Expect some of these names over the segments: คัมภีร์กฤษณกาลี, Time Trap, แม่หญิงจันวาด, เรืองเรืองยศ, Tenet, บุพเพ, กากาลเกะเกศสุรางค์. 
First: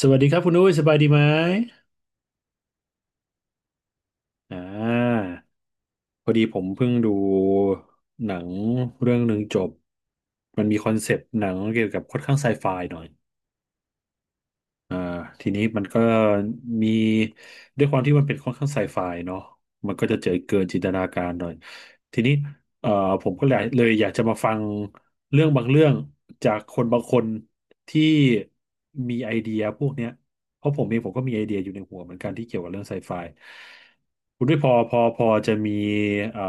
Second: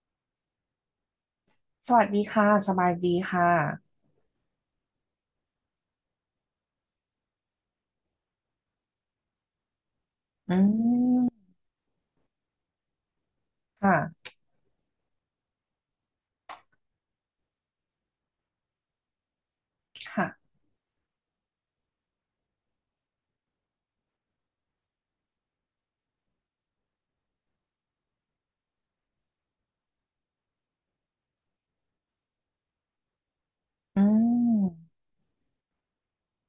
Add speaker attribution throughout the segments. Speaker 1: สวัสดีครับคุณอุ้ยสบายดีไหม
Speaker 2: สวัสดีค่ะสบายดีค่ะ
Speaker 1: อ่า พอดีผมเพิ่งดูหนังเรื่องหนึ่งจบ
Speaker 2: อื
Speaker 1: มันมีคอนเซปต์ห
Speaker 2: ม
Speaker 1: นังเกี่ยวกับค่อนข้างไซไฟหน่อย
Speaker 2: ค่ะ
Speaker 1: อ่าทีนี้มันก็มีด้วยความที่มันเป็นค่อนข้างไซไฟเนาะมันก็จะเจอ
Speaker 2: ค่ะ
Speaker 1: เกินจินตนาการหน่อยทีนี้เอ่อผมก็เลยอยากจะมาฟังเรื่องบางเรื่องจากคนบางคนที่มีไอเดียพวกเนี้ยเพราะผมเองผมก็มีไอเดียอยู่ในหัวเหมือนกันที่เกี่ยวกับเรื่องไซไฟ
Speaker 2: อื
Speaker 1: คุณ
Speaker 2: ม
Speaker 1: ด้วยพอจะมีเอ่อ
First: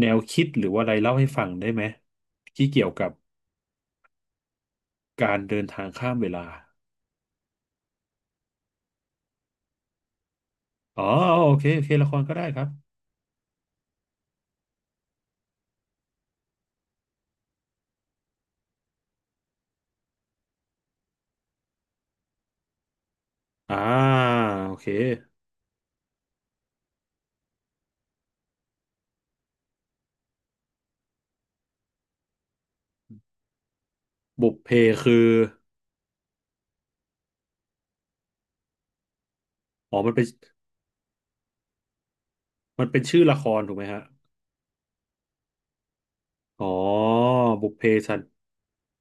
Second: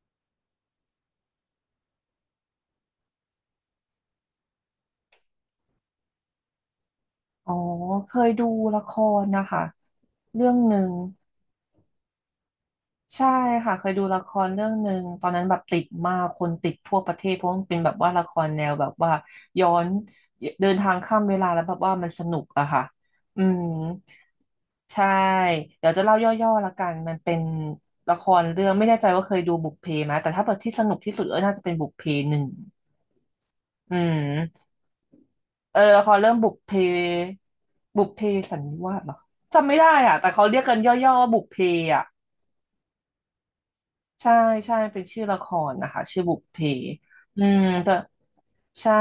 Speaker 1: แนวคิดหรือว่าอะไรเล่าให้ฟังได้ไหมที่เกี่ยวกับการเดินทางข้ามเวลา
Speaker 2: อ๋อ เคยดูละครนะคะ เรื่องหนึ่ง
Speaker 1: อ๋อโอเคโอเคละครก็ได้ครับ
Speaker 2: ใช่ค่ะ เคยดูละครเรื่องหนึ่งตอนนั้นแบบติดมากคนติดทั่วประเทศเพราะมันเป็นแบบว่าละครแนวแบบว่าย้อนเดินทางข้ามเวลาแล้วแบบว่ามันสนุกอะค่ะอืม
Speaker 1: อ่าโอเค
Speaker 2: ใช่เดี๋ยวจะเล่าย่อๆละกันมันเป็นละครเรื่องไม่แน่ใจว่าเคยดูบุพเพไหมแต่ถ้าเบบดที่สนุกที่สุดก็น่าจะเป็นบุพเพหนึ่งอื
Speaker 1: บุพ
Speaker 2: ม
Speaker 1: เพคือ
Speaker 2: เออละครเรื่องบุพเพสันนิวาสเหรอจำไม่ได้
Speaker 1: อ๋อมัน
Speaker 2: อ่ะ
Speaker 1: เป็น
Speaker 2: แต่เขาเรียกกันย่อๆว่าบุพเพอ่ะ
Speaker 1: มันเป็นชื่อละครถูกไหมฮะ
Speaker 2: ใช่ใช่เป็นชื่อละครนะคะชื่อบุพเพ
Speaker 1: อ๋อ
Speaker 2: อืม
Speaker 1: บุพเพ
Speaker 2: แต่
Speaker 1: สัน
Speaker 2: ใช่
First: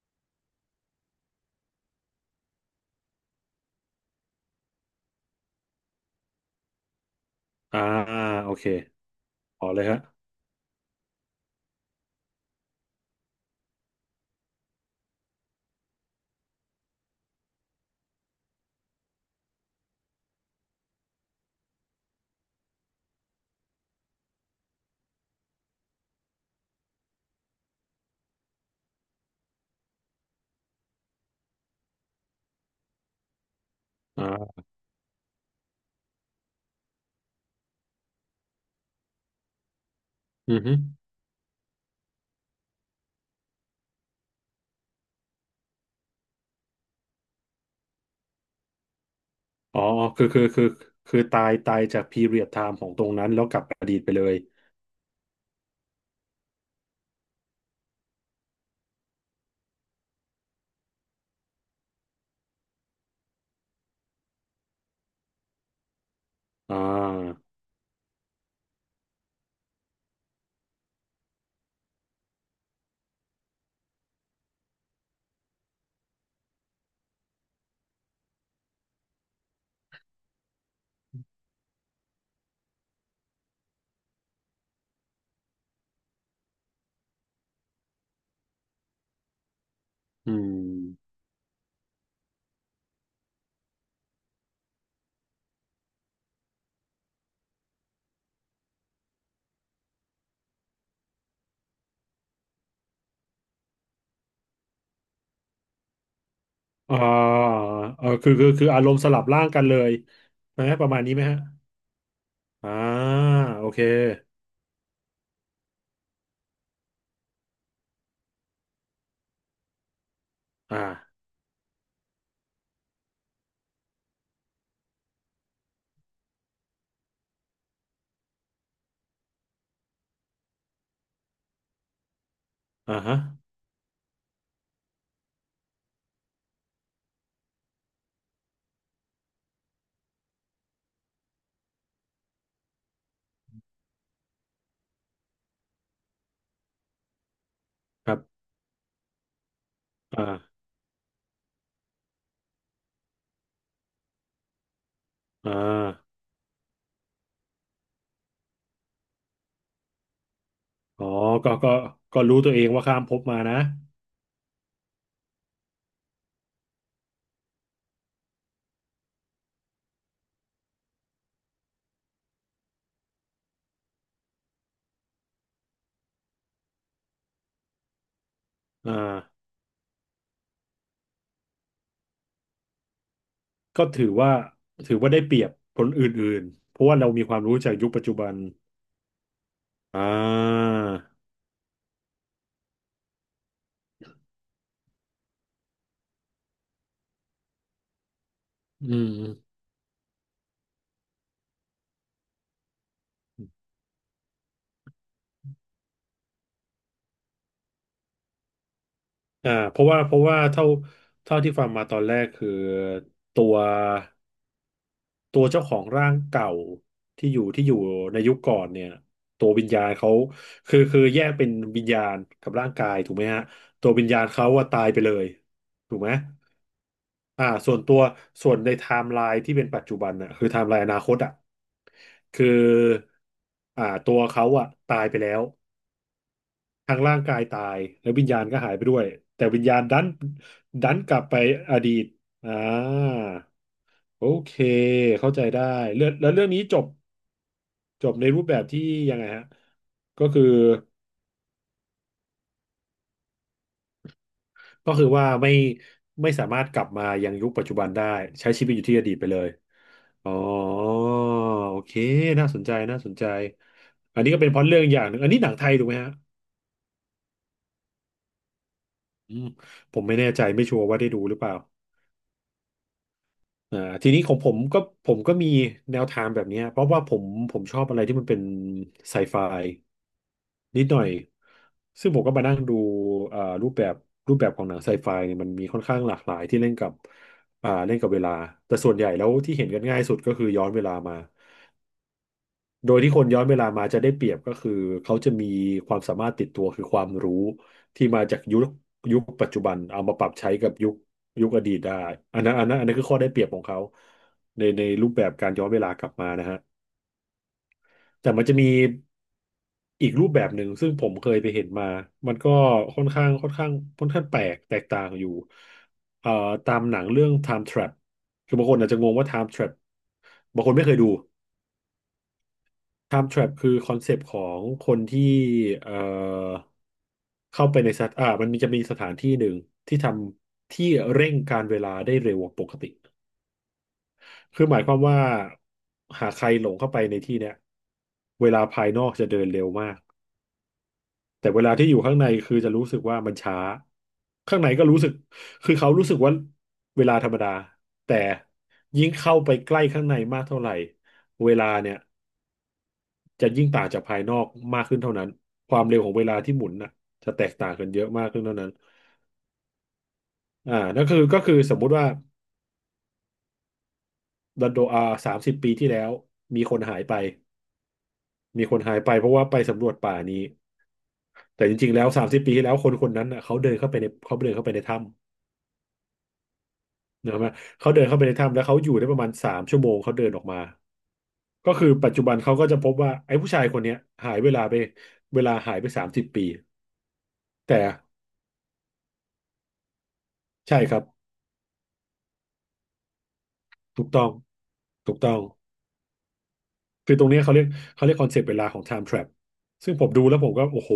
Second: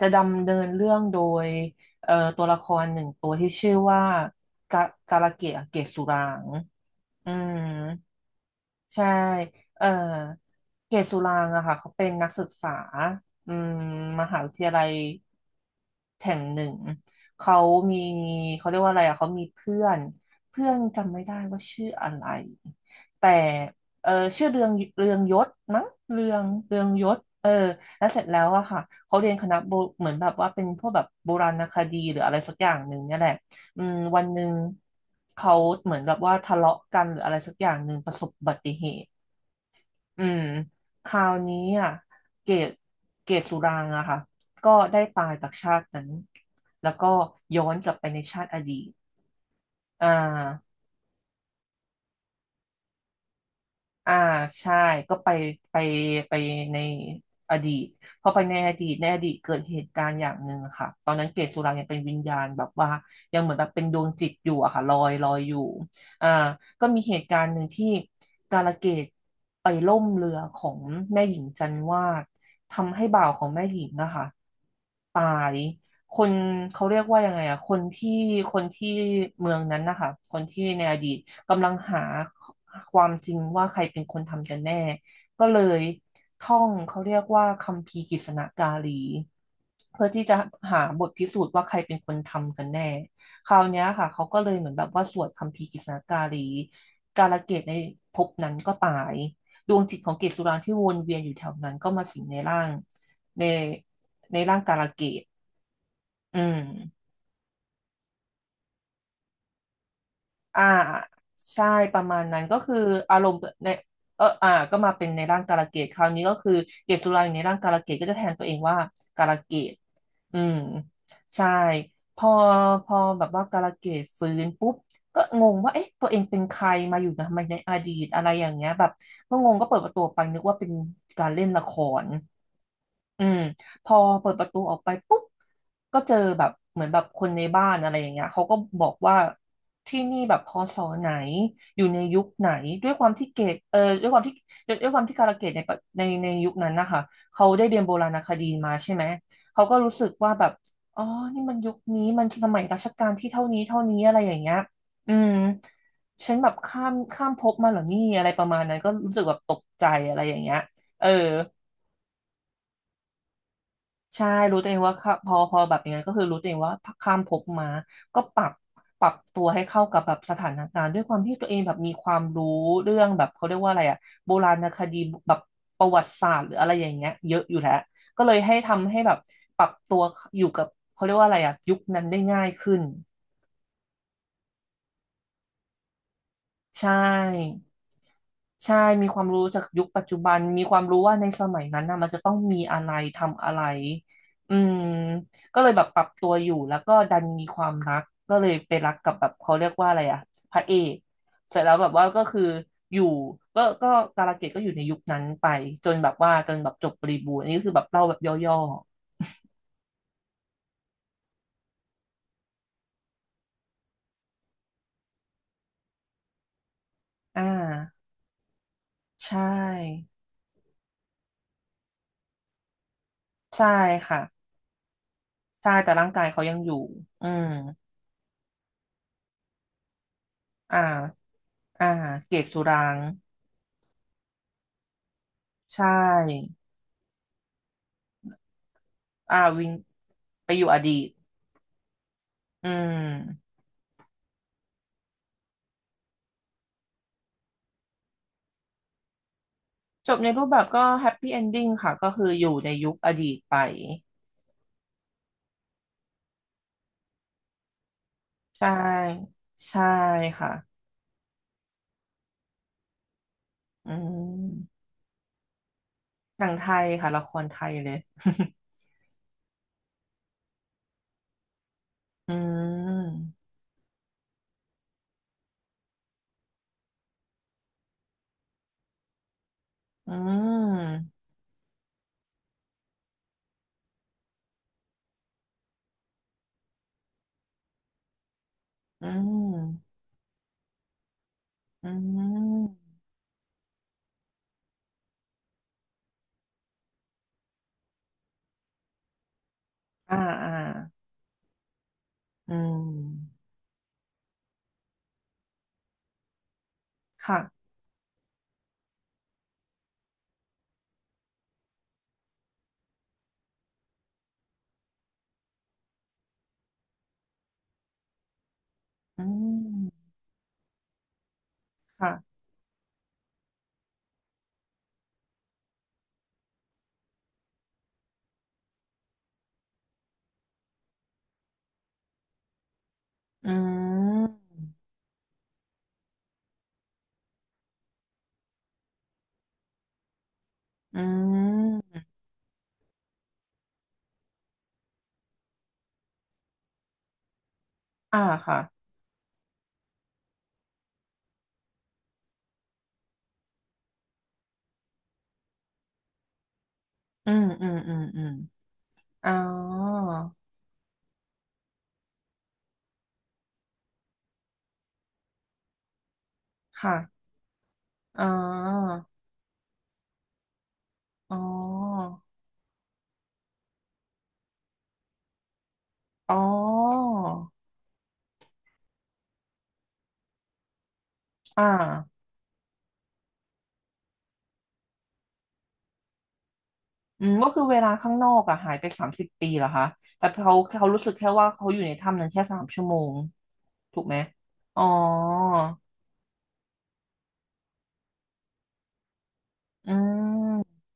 Speaker 2: จะดำเนินเรื่องโดยตัวละครหนึ่งตัวที่ชื่อว่ากากาลเกะเกศสุรางค์อืม
Speaker 1: อ่าโอเค
Speaker 2: ใช่
Speaker 1: อ๋อเล
Speaker 2: เอ่
Speaker 1: ย
Speaker 2: อ
Speaker 1: ฮะ
Speaker 2: เกศสุรางค์อะค่ะเขาเป็นนักศึกษาอืมมหาวิทยาลัยแห่งหนึ่งเขามีเขาเรียกว่าอะไรอะเขามีเพื่อน เพื่อนจำไม่ได้ว่าชื่ออะไร แต่เออชื่อเรืองยศมั้งเรืองยศเออแล้วเสร็จแล้วอะค่ะเขาเรียนคณะโบเหมือนแบบว่าเป็นพวกแบบโบราณคดีหรืออะไรสักอย่างหนึ่งเนี่ยแหละ อืมวั
Speaker 1: อ่
Speaker 2: นหนึ่ง
Speaker 1: า
Speaker 2: เขาเหมือนแบบว่าทะเลาะกันหรืออะไรสักอย่างหนึ่งประสบอุบัติเหตุอืม
Speaker 1: อือฮึ
Speaker 2: คราวนี้อ่ะเกตเกตสุรางค์อะค่ะก็ได้ตายจากชาตินั้นแล้วก็ย้อนกลับไปในชาติอดีต
Speaker 1: อ๋อ
Speaker 2: อ่า
Speaker 1: คือคือคือคือตายจากพีเรียดไทม์ของตรงนั้นแล้วกลับอดีตไป
Speaker 2: อ่า
Speaker 1: เลย
Speaker 2: ใช่ก็ไปไปในอดีตพอไปในอดีตในอดีตเกิดเหตุการณ์อย่างหนึ่งอะค่ะตอนนั้นเกศสุรังยังเป็นวิญญาณแบบว่ายังเหมือนแบบเป็นดวงจิตอยู่อะค่ะลอยลอยอยู่อ่า
Speaker 1: อ่
Speaker 2: ก็มีเหตุกา
Speaker 1: า
Speaker 2: รณ์หนึ่งที่กาลเกตไปล่มเรือของแม่หญิงจันวาดทำให้บ่าวของแม่หญิงนะคะตาย คนเขาเรียกว่ายังไงอะคนที่คนที่เมืองนั้นนะคะคนที่ในอดีตกำลังหาความจริงว่าใครเป็นคนทำกันแน่ก็เลยท่องเขาเรียกว่าคัมภีร์กฤษณกาลีเพื่อที่
Speaker 1: อื
Speaker 2: จะหาบท
Speaker 1: ม
Speaker 2: พิสูจน์ว่าใครเป็นคนทำกันแน่คราวเนี้ยค่ะเขาก็เลยเหมือนแบบว่าสวดคัมภีร์กฤษณกาลีกาลเกตในภพนั้นก็ตายดวงจิตของเกศสุรางค์ที่วนเวียนอยู่แถวนั้นก็มาสิงในร่างในในร่างกาลเกต อืม
Speaker 1: อ่าเออคืออารมณ์สลับร่างกันเลย
Speaker 2: อ่า
Speaker 1: นะประมาณนี้ไหมฮะ
Speaker 2: ใช่ประมาณนั้นก็
Speaker 1: อ่า
Speaker 2: คืออารมณ์
Speaker 1: โอ
Speaker 2: ใน
Speaker 1: เค
Speaker 2: เอออ่าก็มาเป็นในร่างกาลเกตคราวนี้ก็คือ เกตสุราอยู่ในร่างกาลเกตก็จะแทนตัวเองว่ากาลเกตอืม
Speaker 1: อ่า
Speaker 2: ใช่ พอพอแบบว่ากาลเกตฟื้นปุ๊บก็งงว่าเอ๊ะตัวเองเป็นใครมาอยู่ทำไมในอดีตอะไรอย่างเงี้ยแบบก็งงก็เปิดประตูออกไปนึกว่าเป็นการเล่นละคร
Speaker 1: ฮะ
Speaker 2: อืมพอเปิดประตูออกไปปุ๊บก็เจอแบบเหมือนแบบคนในบ้านอะไรอย่างเงี้ยเขาก็บอกว่าที่นี่แบบพศไหนอยู่ในยุคไหนด้วยความที่เกตเออด้วยความที่ด้วยความที่กาลเกตในยุคนั้นนะคะเขาได้เรียนโบรา
Speaker 1: ครั
Speaker 2: ณค
Speaker 1: บ
Speaker 2: ดีมาใช่ไหมเขาก็รู้สึกว่าแบบ
Speaker 1: อ่า
Speaker 2: อ๋อนี่มันยุคนี้มันสมัยรัชกาลที่เท่านี้เท่านี้อะไรอย่างเงี้ยอืม
Speaker 1: อ่า
Speaker 2: ฉันแบบข้ามข้ามภพมาเหรอนี่อะไรประมาณนั้นก็รู้สึกแบบตกใจอะไรอย่างเงี้ย
Speaker 1: อ๋
Speaker 2: เอ
Speaker 1: อ
Speaker 2: อ
Speaker 1: ก็ก็ก็รู้ตัวเองว่าข้ามภพมานะ
Speaker 2: ใช่รู้ตัวเองว่าค่ะพอแบบอย่างนั้นก็คือรู้ตัวเองว่าข้ามภพมาก็ปรับตัวให้เข้ากับแบบสถานการณ์ด้วยความที่ตัวเองแบบมีความรู้เรื่องแบบเขาเรียกว่าอะไรอะโบราณคดีแบบประวัติศาสตร์หรืออะไรอย่างเงี้ยเยอะอยู่แล้วก็เลยให้ทำ
Speaker 1: อ่
Speaker 2: ให้แบบ
Speaker 1: า
Speaker 2: ปรับตัวอยู่กับเขาเรียกว่าอะไรอะยุคนั้นได้ง่ายขึ้น
Speaker 1: ก็ถือว่าได้เปรียบคนอื่นๆเพ
Speaker 2: ใช
Speaker 1: ราะว่าเรามีความรู้
Speaker 2: ่
Speaker 1: จากยุคปัจจุบัน
Speaker 2: ใช่มีความรู้จากยุค
Speaker 1: อ่
Speaker 2: ปัจจุบันมี
Speaker 1: า
Speaker 2: ความรู้ว่าในสมัยนั้นนะมันจะต้องมีอะไรทำอะไรอืมก็เลยแบบปรับตัวอยู่ แล้วก็ดันมีความรักก็เลยไป
Speaker 1: อื
Speaker 2: รักกับแบบ
Speaker 1: ม
Speaker 2: เขาเรียกว่าอะไรอะพระเอกเสร็จแล้วแบบว่าก็คืออยู่ก็การะเกดก็อยู่ในยุคนั้นไปจนแบบว่าจนแบบจบบริบูรณ์อันนี้คือแบบเล่าแบบย่อ
Speaker 1: เพราะว่าเท่าที่ฟังมาตอนแรกคือตัวตัวเจ้าของร่างเก่าที่
Speaker 2: ๆ
Speaker 1: อ
Speaker 2: อ่า
Speaker 1: ยู่ที่อยู่ในยุคก่อนเนี่ย
Speaker 2: ใช
Speaker 1: ตัววิญญาณ
Speaker 2: ่
Speaker 1: เขาคือแยกเป็นวิญญาณกับร่างกายถูกไหมฮะ
Speaker 2: ใช่
Speaker 1: ตัววิญ
Speaker 2: ค่ะ
Speaker 1: ญาณเขาว่าตายไปเลย
Speaker 2: ใช่ แต่
Speaker 1: ถูก
Speaker 2: ร่า
Speaker 1: ไห
Speaker 2: ง
Speaker 1: ม
Speaker 2: กายเขายังอยู่อืม
Speaker 1: ส่วนตัวส่วนในไทม์ไลน์ที่เป็นปัจจุบันน่ะคือไทม์ไล
Speaker 2: อ่
Speaker 1: น์อนาคต
Speaker 2: า
Speaker 1: อ่ะ
Speaker 2: อ่าเก
Speaker 1: คื
Speaker 2: ศ
Speaker 1: อ
Speaker 2: สุราง
Speaker 1: ตัวเขาอ่ะตายไปแล้ว
Speaker 2: ใช่
Speaker 1: ทางร่างกายตายแล้ววิญญาณก็หายไปด้วย
Speaker 2: อ่า
Speaker 1: แต่วิญ
Speaker 2: วิน
Speaker 1: ญาณดัน
Speaker 2: ไปอยู่อ
Speaker 1: ดั
Speaker 2: ดี
Speaker 1: น
Speaker 2: ต
Speaker 1: กลับไปอดีตอ่า
Speaker 2: อืม
Speaker 1: โอเคเข้าใจได้เรื่องแล้วเรื่องนี้จบจบในรูปแบบที่ยังไงฮะ
Speaker 2: จบ
Speaker 1: ก็
Speaker 2: ใน
Speaker 1: คื
Speaker 2: รู
Speaker 1: อ
Speaker 2: ปแบบก็แฮปปี้เอนดิ้งค่ะก็คืออยู่ในยุคอดีตไป
Speaker 1: ก็คือว่าไม่สามารถกลับมายังยุคปัจจุบันได้ใช้
Speaker 2: ใช
Speaker 1: ชีวิตอยู่ที่อดีตไป
Speaker 2: ่
Speaker 1: เลย
Speaker 2: ใช่
Speaker 1: อ๋อ
Speaker 2: ค่ะ
Speaker 1: โอเคน่าสนใจน่าสนใจ
Speaker 2: อื
Speaker 1: อันนี้ก็เป็นพล็อตเรื่
Speaker 2: ม
Speaker 1: องอย่างหนึ่งอันนี้หนังไทยถูกไหมฮะ
Speaker 2: หนังไทยค่ะละครไทยเลย
Speaker 1: อืมผมไม่แน่ใจไม่ชัวร์ว่าได้ดูหรือเปล่า
Speaker 2: อืม
Speaker 1: อ่าทีนี้ของผมก็มีแนวทางแบบเนี้ยเพราะว่าผมชอบอะไรที่มันเป็นไซไฟ
Speaker 2: อื
Speaker 1: นิดหน่อย
Speaker 2: ม
Speaker 1: ซึ่งผมก็มานั่งดูเอ่อรูปแบบรูปแบบของหนังไซไฟเนี่ยมันมีค่อนข้างหลากหลายที่เล่นกับเล่นกับเวลา แต่ส่วนให
Speaker 2: อื
Speaker 1: ญ่แล้วที่เห็นกัน
Speaker 2: ม
Speaker 1: ง่ายสุดก็คือย้อนเวลามา
Speaker 2: อืม
Speaker 1: โดยที่คนย้อนเวลามาจะได้เปรียบก็คือเขาจะมีความสามารถติดตัวคือความรู้ที่มาจากยุคปัจจุบันเอา
Speaker 2: อ่า
Speaker 1: มาปรับ
Speaker 2: อ่า
Speaker 1: ใช้กับยุคอดีตได้อัน
Speaker 2: อื
Speaker 1: นั้นอันนั้นอันนั้นคือข้อได้เป
Speaker 2: ม
Speaker 1: รียบของเขาในรูปแบบการย้อนเวลากลับมานะฮะ
Speaker 2: ค่ะ
Speaker 1: แต่มันจะมีอีกรูปแบบหนึ่งซึ่งผมเคยไปเห็นมา มันก็ค่อนข้างค่อนข้างค่อนข้างแปลกแตกต่างอยู่เอ่อตามหนังเรื่อง Time Trap คือบางคนอาจจะงง
Speaker 2: อื
Speaker 1: ว่า Time Trap
Speaker 2: ม
Speaker 1: บางคนไม่เคยดู
Speaker 2: ค่ะ
Speaker 1: Time Trap คือคอนเซปต์ของคนที่เอ่อเข้าไปในสถมันมีจะมีสถานที่หนึ่งที่ทำที่เร่งการเวลาได้เร็วกว่าปกติ
Speaker 2: อื
Speaker 1: คือหมาย
Speaker 2: ม
Speaker 1: ความว่าหากใครหลงเข้าไปในที่เนี้ยเวลาภายนอกจะเดินเร็วมาก
Speaker 2: อื
Speaker 1: แต่เวลาที่อ
Speaker 2: ม
Speaker 1: ยู่ข้างในคือจะรู้สึกว่ามันช้าข้างในก็รู้สึกคือเขารู้สึกว่าเวลาธรรมดาแต่
Speaker 2: อ่าค่ะ
Speaker 1: ยิ่งเข้าไปใกล้ข้างในมากเท่าไหร่เวลาเนี่ยจะยิ่งต่างจากภายนอกมากขึ้นเท่านั้นความเร็วของเวลาที่หมุนน่ะ
Speaker 2: อื
Speaker 1: จะแต
Speaker 2: ม
Speaker 1: ก
Speaker 2: อื
Speaker 1: ต่าง
Speaker 2: ม
Speaker 1: กัน
Speaker 2: อื
Speaker 1: เย
Speaker 2: ม
Speaker 1: อะ
Speaker 2: อื
Speaker 1: มา
Speaker 2: ม
Speaker 1: กขึ้นเท่านั้น
Speaker 2: อ๋อ
Speaker 1: นั่นคือก็คือสมมุติว่าดันโดอาสามสิบปีที่แล้วมีคน
Speaker 2: ค่ะ
Speaker 1: หายไป
Speaker 2: อ๋อ
Speaker 1: เพราะว่าไปสำรวจป่านี้
Speaker 2: อ๋อ
Speaker 1: แต่จริงๆแล้วสามสิบปีที่แล้วคนคนนั้นน่ะเขาเดินเข้าไปในเขาเดินเข้าไปในถ้ำ
Speaker 2: อ๋อ
Speaker 1: เนกอะไหมเขาเดินเข้าไปในถ้ำแล้วเขาอยู่ได้ประมาณ3 ชั่วโมงเขาเดินออกมา
Speaker 2: อ่
Speaker 1: ก็คือปัจจุ
Speaker 2: า
Speaker 1: บันเขาก็จะพบว่าไอ้ผู้ชายคนเนี้ยหายเวลาไปเวลาหายไปสามสิบปี
Speaker 2: อืมก็คือ
Speaker 1: แต่
Speaker 2: เวลาข้างนอกอะหายไป30 ปีเหรอคะแต่เขา
Speaker 1: ใช่
Speaker 2: เขา
Speaker 1: ครั
Speaker 2: รู้
Speaker 1: บ
Speaker 2: สึกแค่ว่าเขาอยู่ในถ้ำนั้นแค่3 ชั่วโมงถู
Speaker 1: ถู
Speaker 2: ก
Speaker 1: ก
Speaker 2: ไหม
Speaker 1: ต้อง
Speaker 2: อ๋อ
Speaker 1: ถูกต้องคือตรงเนี้ยเขาเรียกคอนเซปต์เวลาของ Time Trap
Speaker 2: อื
Speaker 1: ซึ่งผมดูแล้วผม
Speaker 2: ม
Speaker 1: ก็โอ้โห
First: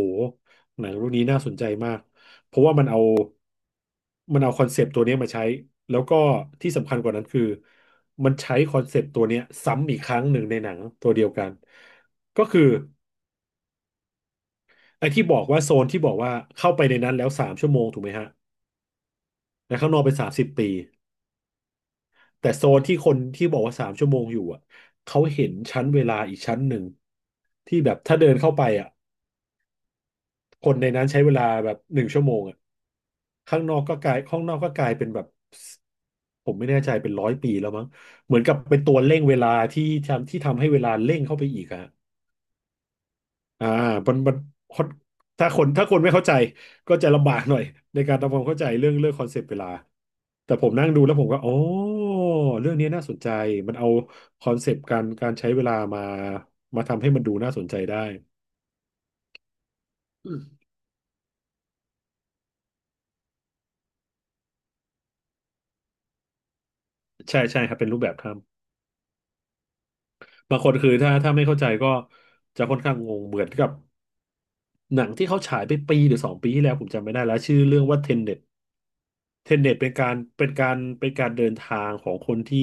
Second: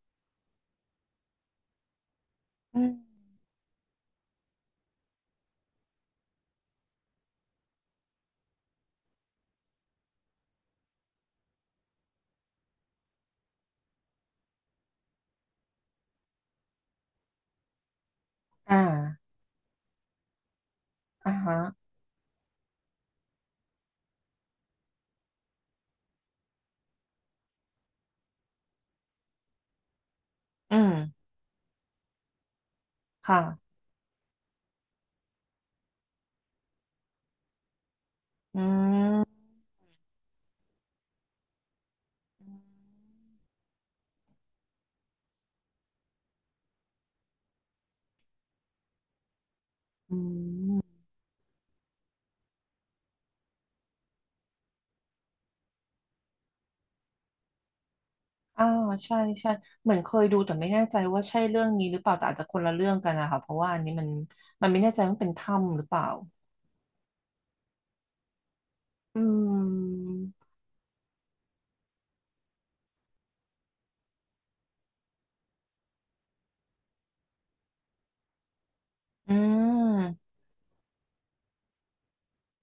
Speaker 1: หนังเรื่องนี้น่าสนใจมากเพราะว่า
Speaker 2: อื
Speaker 1: มัน
Speaker 2: ม
Speaker 1: เอามันเอาคอนเซปต์ตัวเนี้ยมาใช้แล้วก็ที่สำคัญกว่านั้นคือมันใช้คอนเซปต์ตัวเนี้ยซ้ำอีกครั้งหนึ่งในหนังตัวเดียวกันก็คือ ไอ้ที่บอกว่าโซนที่บอกว่าเข้าไปในนั้นแล้วสามชั่วโมงถูกไหมฮะ
Speaker 2: อ่า
Speaker 1: แล้วข้างนอกเป็น30 ปี
Speaker 2: อ่าฮะ
Speaker 1: แต่โซนที่คนที่บอกว่าสามชั่วโมงอยู่อ่ะเขาเห็นชั้นเวลาอีกชั้นหนึ่งที่แบบถ้าเดินเข้าไปอ่ะค
Speaker 2: อื
Speaker 1: นใน
Speaker 2: ม
Speaker 1: นั้นใช้เวลาแบบ1 ชั่วโมงอ่ะข้างน
Speaker 2: ค่ะ
Speaker 1: อกก็กลายข้างนอกก็กลายเป็นแบบผมไม่แน่ใจเป็น100 ปีแล้วมั้งเหมือนกับ
Speaker 2: อื
Speaker 1: เป็นตัวเร่
Speaker 2: ม
Speaker 1: งเวลาที่ทำให้เวลาเร่งเข้าไปอีกอะอ่ามันถ้าคนไม่เข้าใจก็จะลำบากหน่อยในการทำความเข้าใจเรื่องคอนเซปต์เวลา แต่ผมนั่งดูแล้วผมก็อ๋อเรื่องนี้น่าสนใจมันเอาคอนเซปต์การใช้เวลามามาทำให้มันดูน่าสนใจได้
Speaker 2: อ่าใช่ใช่เหมือนเคย
Speaker 1: อื
Speaker 2: ดู
Speaker 1: ม
Speaker 2: แต่ไม่แน่ใจว่าใช่เรื่องนี้หรือเปล่าแต่อาจจะคนละเรื่องกันนะคะเพราะว่าอันนี้มันไม่แน่ใจว่าเป็นถ้ำหรือเปล่า
Speaker 1: ใช่ใช่ครับเป็นรูปแบบถ้
Speaker 2: อืม
Speaker 1: ำบางคนคือถ้าไม่เข้าใจก็จะค่อนข้างงงเหมือนกับหนังที่เขาฉายไปปีหรือ2 ปีที่แล้วผมจำไม่ได้แล้วชื่อเรื่องว่าเทนเน็ต
Speaker 2: อื
Speaker 1: เทนเน็ตเป็นการ
Speaker 2: ม
Speaker 1: เป็นการเป็นการเดินทางของคนที่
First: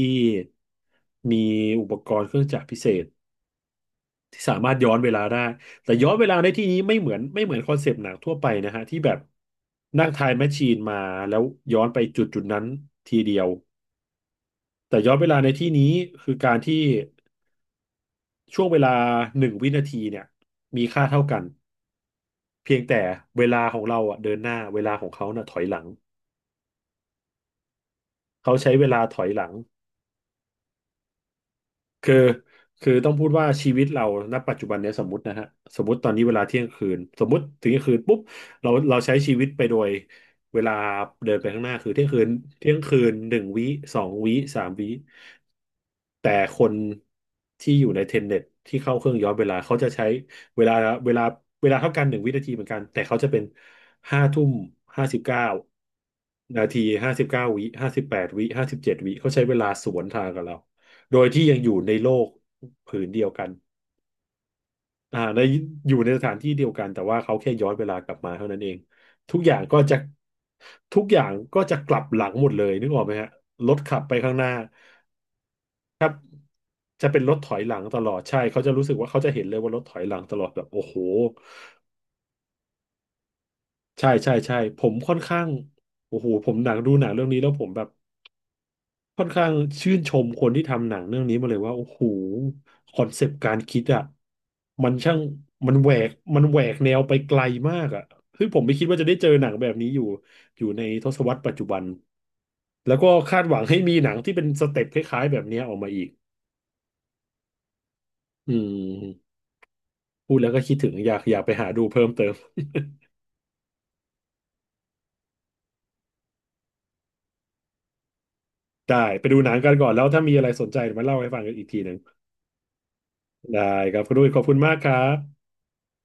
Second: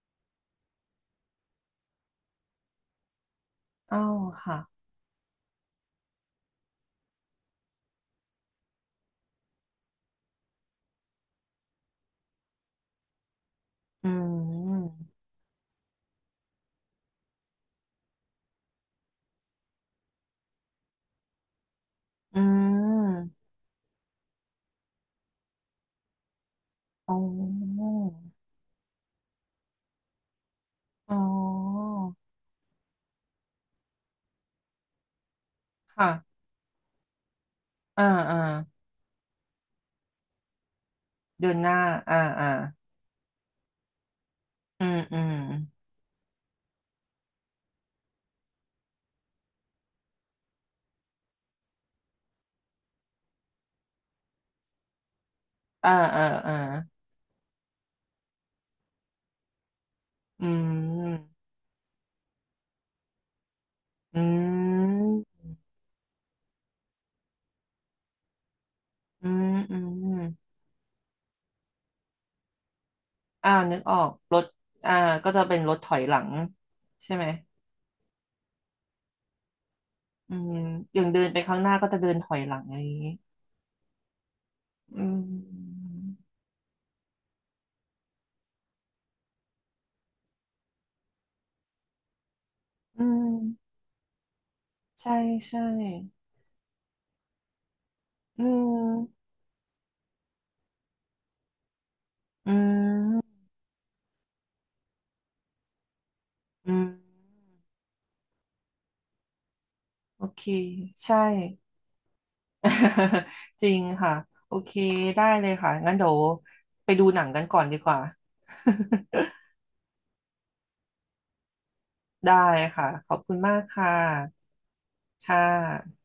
Speaker 1: มีอุปกรณ์เครื่องจักรพิเศษ
Speaker 2: อ้าว
Speaker 1: ที่สา
Speaker 2: ค่ะ
Speaker 1: มารถย้อนเวลาได้แต่ย้อนเวลาในที่นี้ไม่เหมือนคอนเซปต์หนังทั่วไปนะฮะที่แบบนั่งไทม์แมชชีนมาแล้วย้อนไปจุดนั้นทีเดียว
Speaker 2: อื
Speaker 1: แต่
Speaker 2: ม
Speaker 1: ย้อนเวลาในที่นี้คือการที่ช่วงเวลาหนึ่งวินาทีเนี่ยมีค่าเท่ากัน
Speaker 2: อื
Speaker 1: เพียงแต่
Speaker 2: ม
Speaker 1: เวลาของเราอ่ะเดินหน้าเวลาของเขาน่ะถอยหลัง
Speaker 2: อ๋อ
Speaker 1: เขาใช้เวลาถอยหลัง
Speaker 2: อ๋อ
Speaker 1: คือคือต้องพูดว่าชีวิตเราณปัจจุบันเนี้ยสมมตินะฮะสมมติตอนนี้เว
Speaker 2: ค่ะ
Speaker 1: ลาเที่ยงคืนสมมติถึงเที่ยงคืน
Speaker 2: อ่า
Speaker 1: ปุ๊บ
Speaker 2: อ่า
Speaker 1: เราใช้ชีวิตไปโดยเวลาเดินไป
Speaker 2: เดือน
Speaker 1: ข้าง
Speaker 2: ห
Speaker 1: หน้า
Speaker 2: น้า
Speaker 1: คือเที่ยง
Speaker 2: อ่า
Speaker 1: คืน
Speaker 2: อ่า
Speaker 1: เที่ยงคืนหนึ่งวิ2 วิสาม
Speaker 2: อื
Speaker 1: วิ
Speaker 2: มอืม
Speaker 1: แต่คนที่อยู่ในเทนเน็ตที่เข้าเครื่องย้อนเวลาเขาจะใช้เวลาเวลาเวลาเท่ากันหนึ่งวินาทีเหมือนกันแต่เขาจะเป็นห้าทุ่มห้าสิบเก้า
Speaker 2: อ่าอ่าอ่า
Speaker 1: นาที59 วิ58 วิ57 วิเขาใช้เวลาสวนทางกั
Speaker 2: อื
Speaker 1: บเรา โดย
Speaker 2: ม
Speaker 1: ที่ยังอยู่ในโลกผืนเดียวกัน
Speaker 2: อืม
Speaker 1: อ่าในอยู่ในสถานที่เดียวกันแต่ว่าเขาแค่ย้อนเวลากลับมาเท่านั้นเอง
Speaker 2: อื
Speaker 1: ทุก
Speaker 2: ม
Speaker 1: อย่าง
Speaker 2: อื
Speaker 1: ก็จะ
Speaker 2: ม
Speaker 1: ทุกอย่างก็จะกลับหลังหมดเลยนึกออกไหมฮะ
Speaker 2: อ่า
Speaker 1: ร
Speaker 2: นึ
Speaker 1: ถ
Speaker 2: กอ
Speaker 1: ขั
Speaker 2: อ
Speaker 1: บ
Speaker 2: ก
Speaker 1: ไปข้า
Speaker 2: ร
Speaker 1: งห
Speaker 2: ถ
Speaker 1: น้า
Speaker 2: อ่าก็จะเป็นรถถอยหลัง
Speaker 1: จะ
Speaker 2: ใช่
Speaker 1: เป็น
Speaker 2: ไหม
Speaker 1: รถถอยหลังตลอดใช่เขาจะรู้สึกว่าเขาจะเห็นเลยว่ารถถอยหลัง
Speaker 2: อื
Speaker 1: ตลอด
Speaker 2: ม
Speaker 1: แบบโอ้โห
Speaker 2: อย่างเดินไปข้างหน้าก็จะเดินถอยหลังอะไรอย่างนี้
Speaker 1: ใช่ใช่ใช่ผม
Speaker 2: อื
Speaker 1: ค่อนข้าง
Speaker 2: ม
Speaker 1: โอ้โหผมหนังดูหนังเรื่องนี้แล้วผมแบบ ค่อนข้างชื่นชมคนที่ทำหนังเรื่องนี้มาเลยว่าโอ้โหคอ
Speaker 2: อื
Speaker 1: นเซปต์การ
Speaker 2: ม
Speaker 1: คิดอ่ะมัน
Speaker 2: ใช่
Speaker 1: ช่าง
Speaker 2: ใช่
Speaker 1: มันแหวกมันแหวกแนวไปไกลมากอ่ะ
Speaker 2: อื
Speaker 1: ซึ่งผมไม่คิด
Speaker 2: ม
Speaker 1: ว่าจะได้เจอหนังแบบนี้อยู่ในทศวรรษปัจจุบัน
Speaker 2: อื
Speaker 1: แล้วก็
Speaker 2: ม
Speaker 1: คาดหวังให้มีหนังที่เป็นสเต็ปคล้ายๆแบบเนี้ยออกมาอีก
Speaker 2: อืม
Speaker 1: อืม
Speaker 2: โอ
Speaker 1: พูด
Speaker 2: เค
Speaker 1: แล้วก็คิดถึงอ
Speaker 2: ใช่
Speaker 1: ยากอยากไปหาดูเพิ่มเติม
Speaker 2: จริงค่ะ โอเค ได้เลยค่ะ งั้นเดี๋ยวไปดูหนังกันก่อนดีกว่า
Speaker 1: ได้ไปดูหนังกันก่อนแล้วถ้ามีอะไรสนใจเดี๋ยวมาเล่าให้ฟังกันอีกทีหนึ่ง
Speaker 2: ได้ค่ะ ขอบคุณมาก
Speaker 1: ได้
Speaker 2: ค่ะ
Speaker 1: ครับคุณด้วยขอบคุณมากครั
Speaker 2: ค่
Speaker 1: บ
Speaker 2: ะ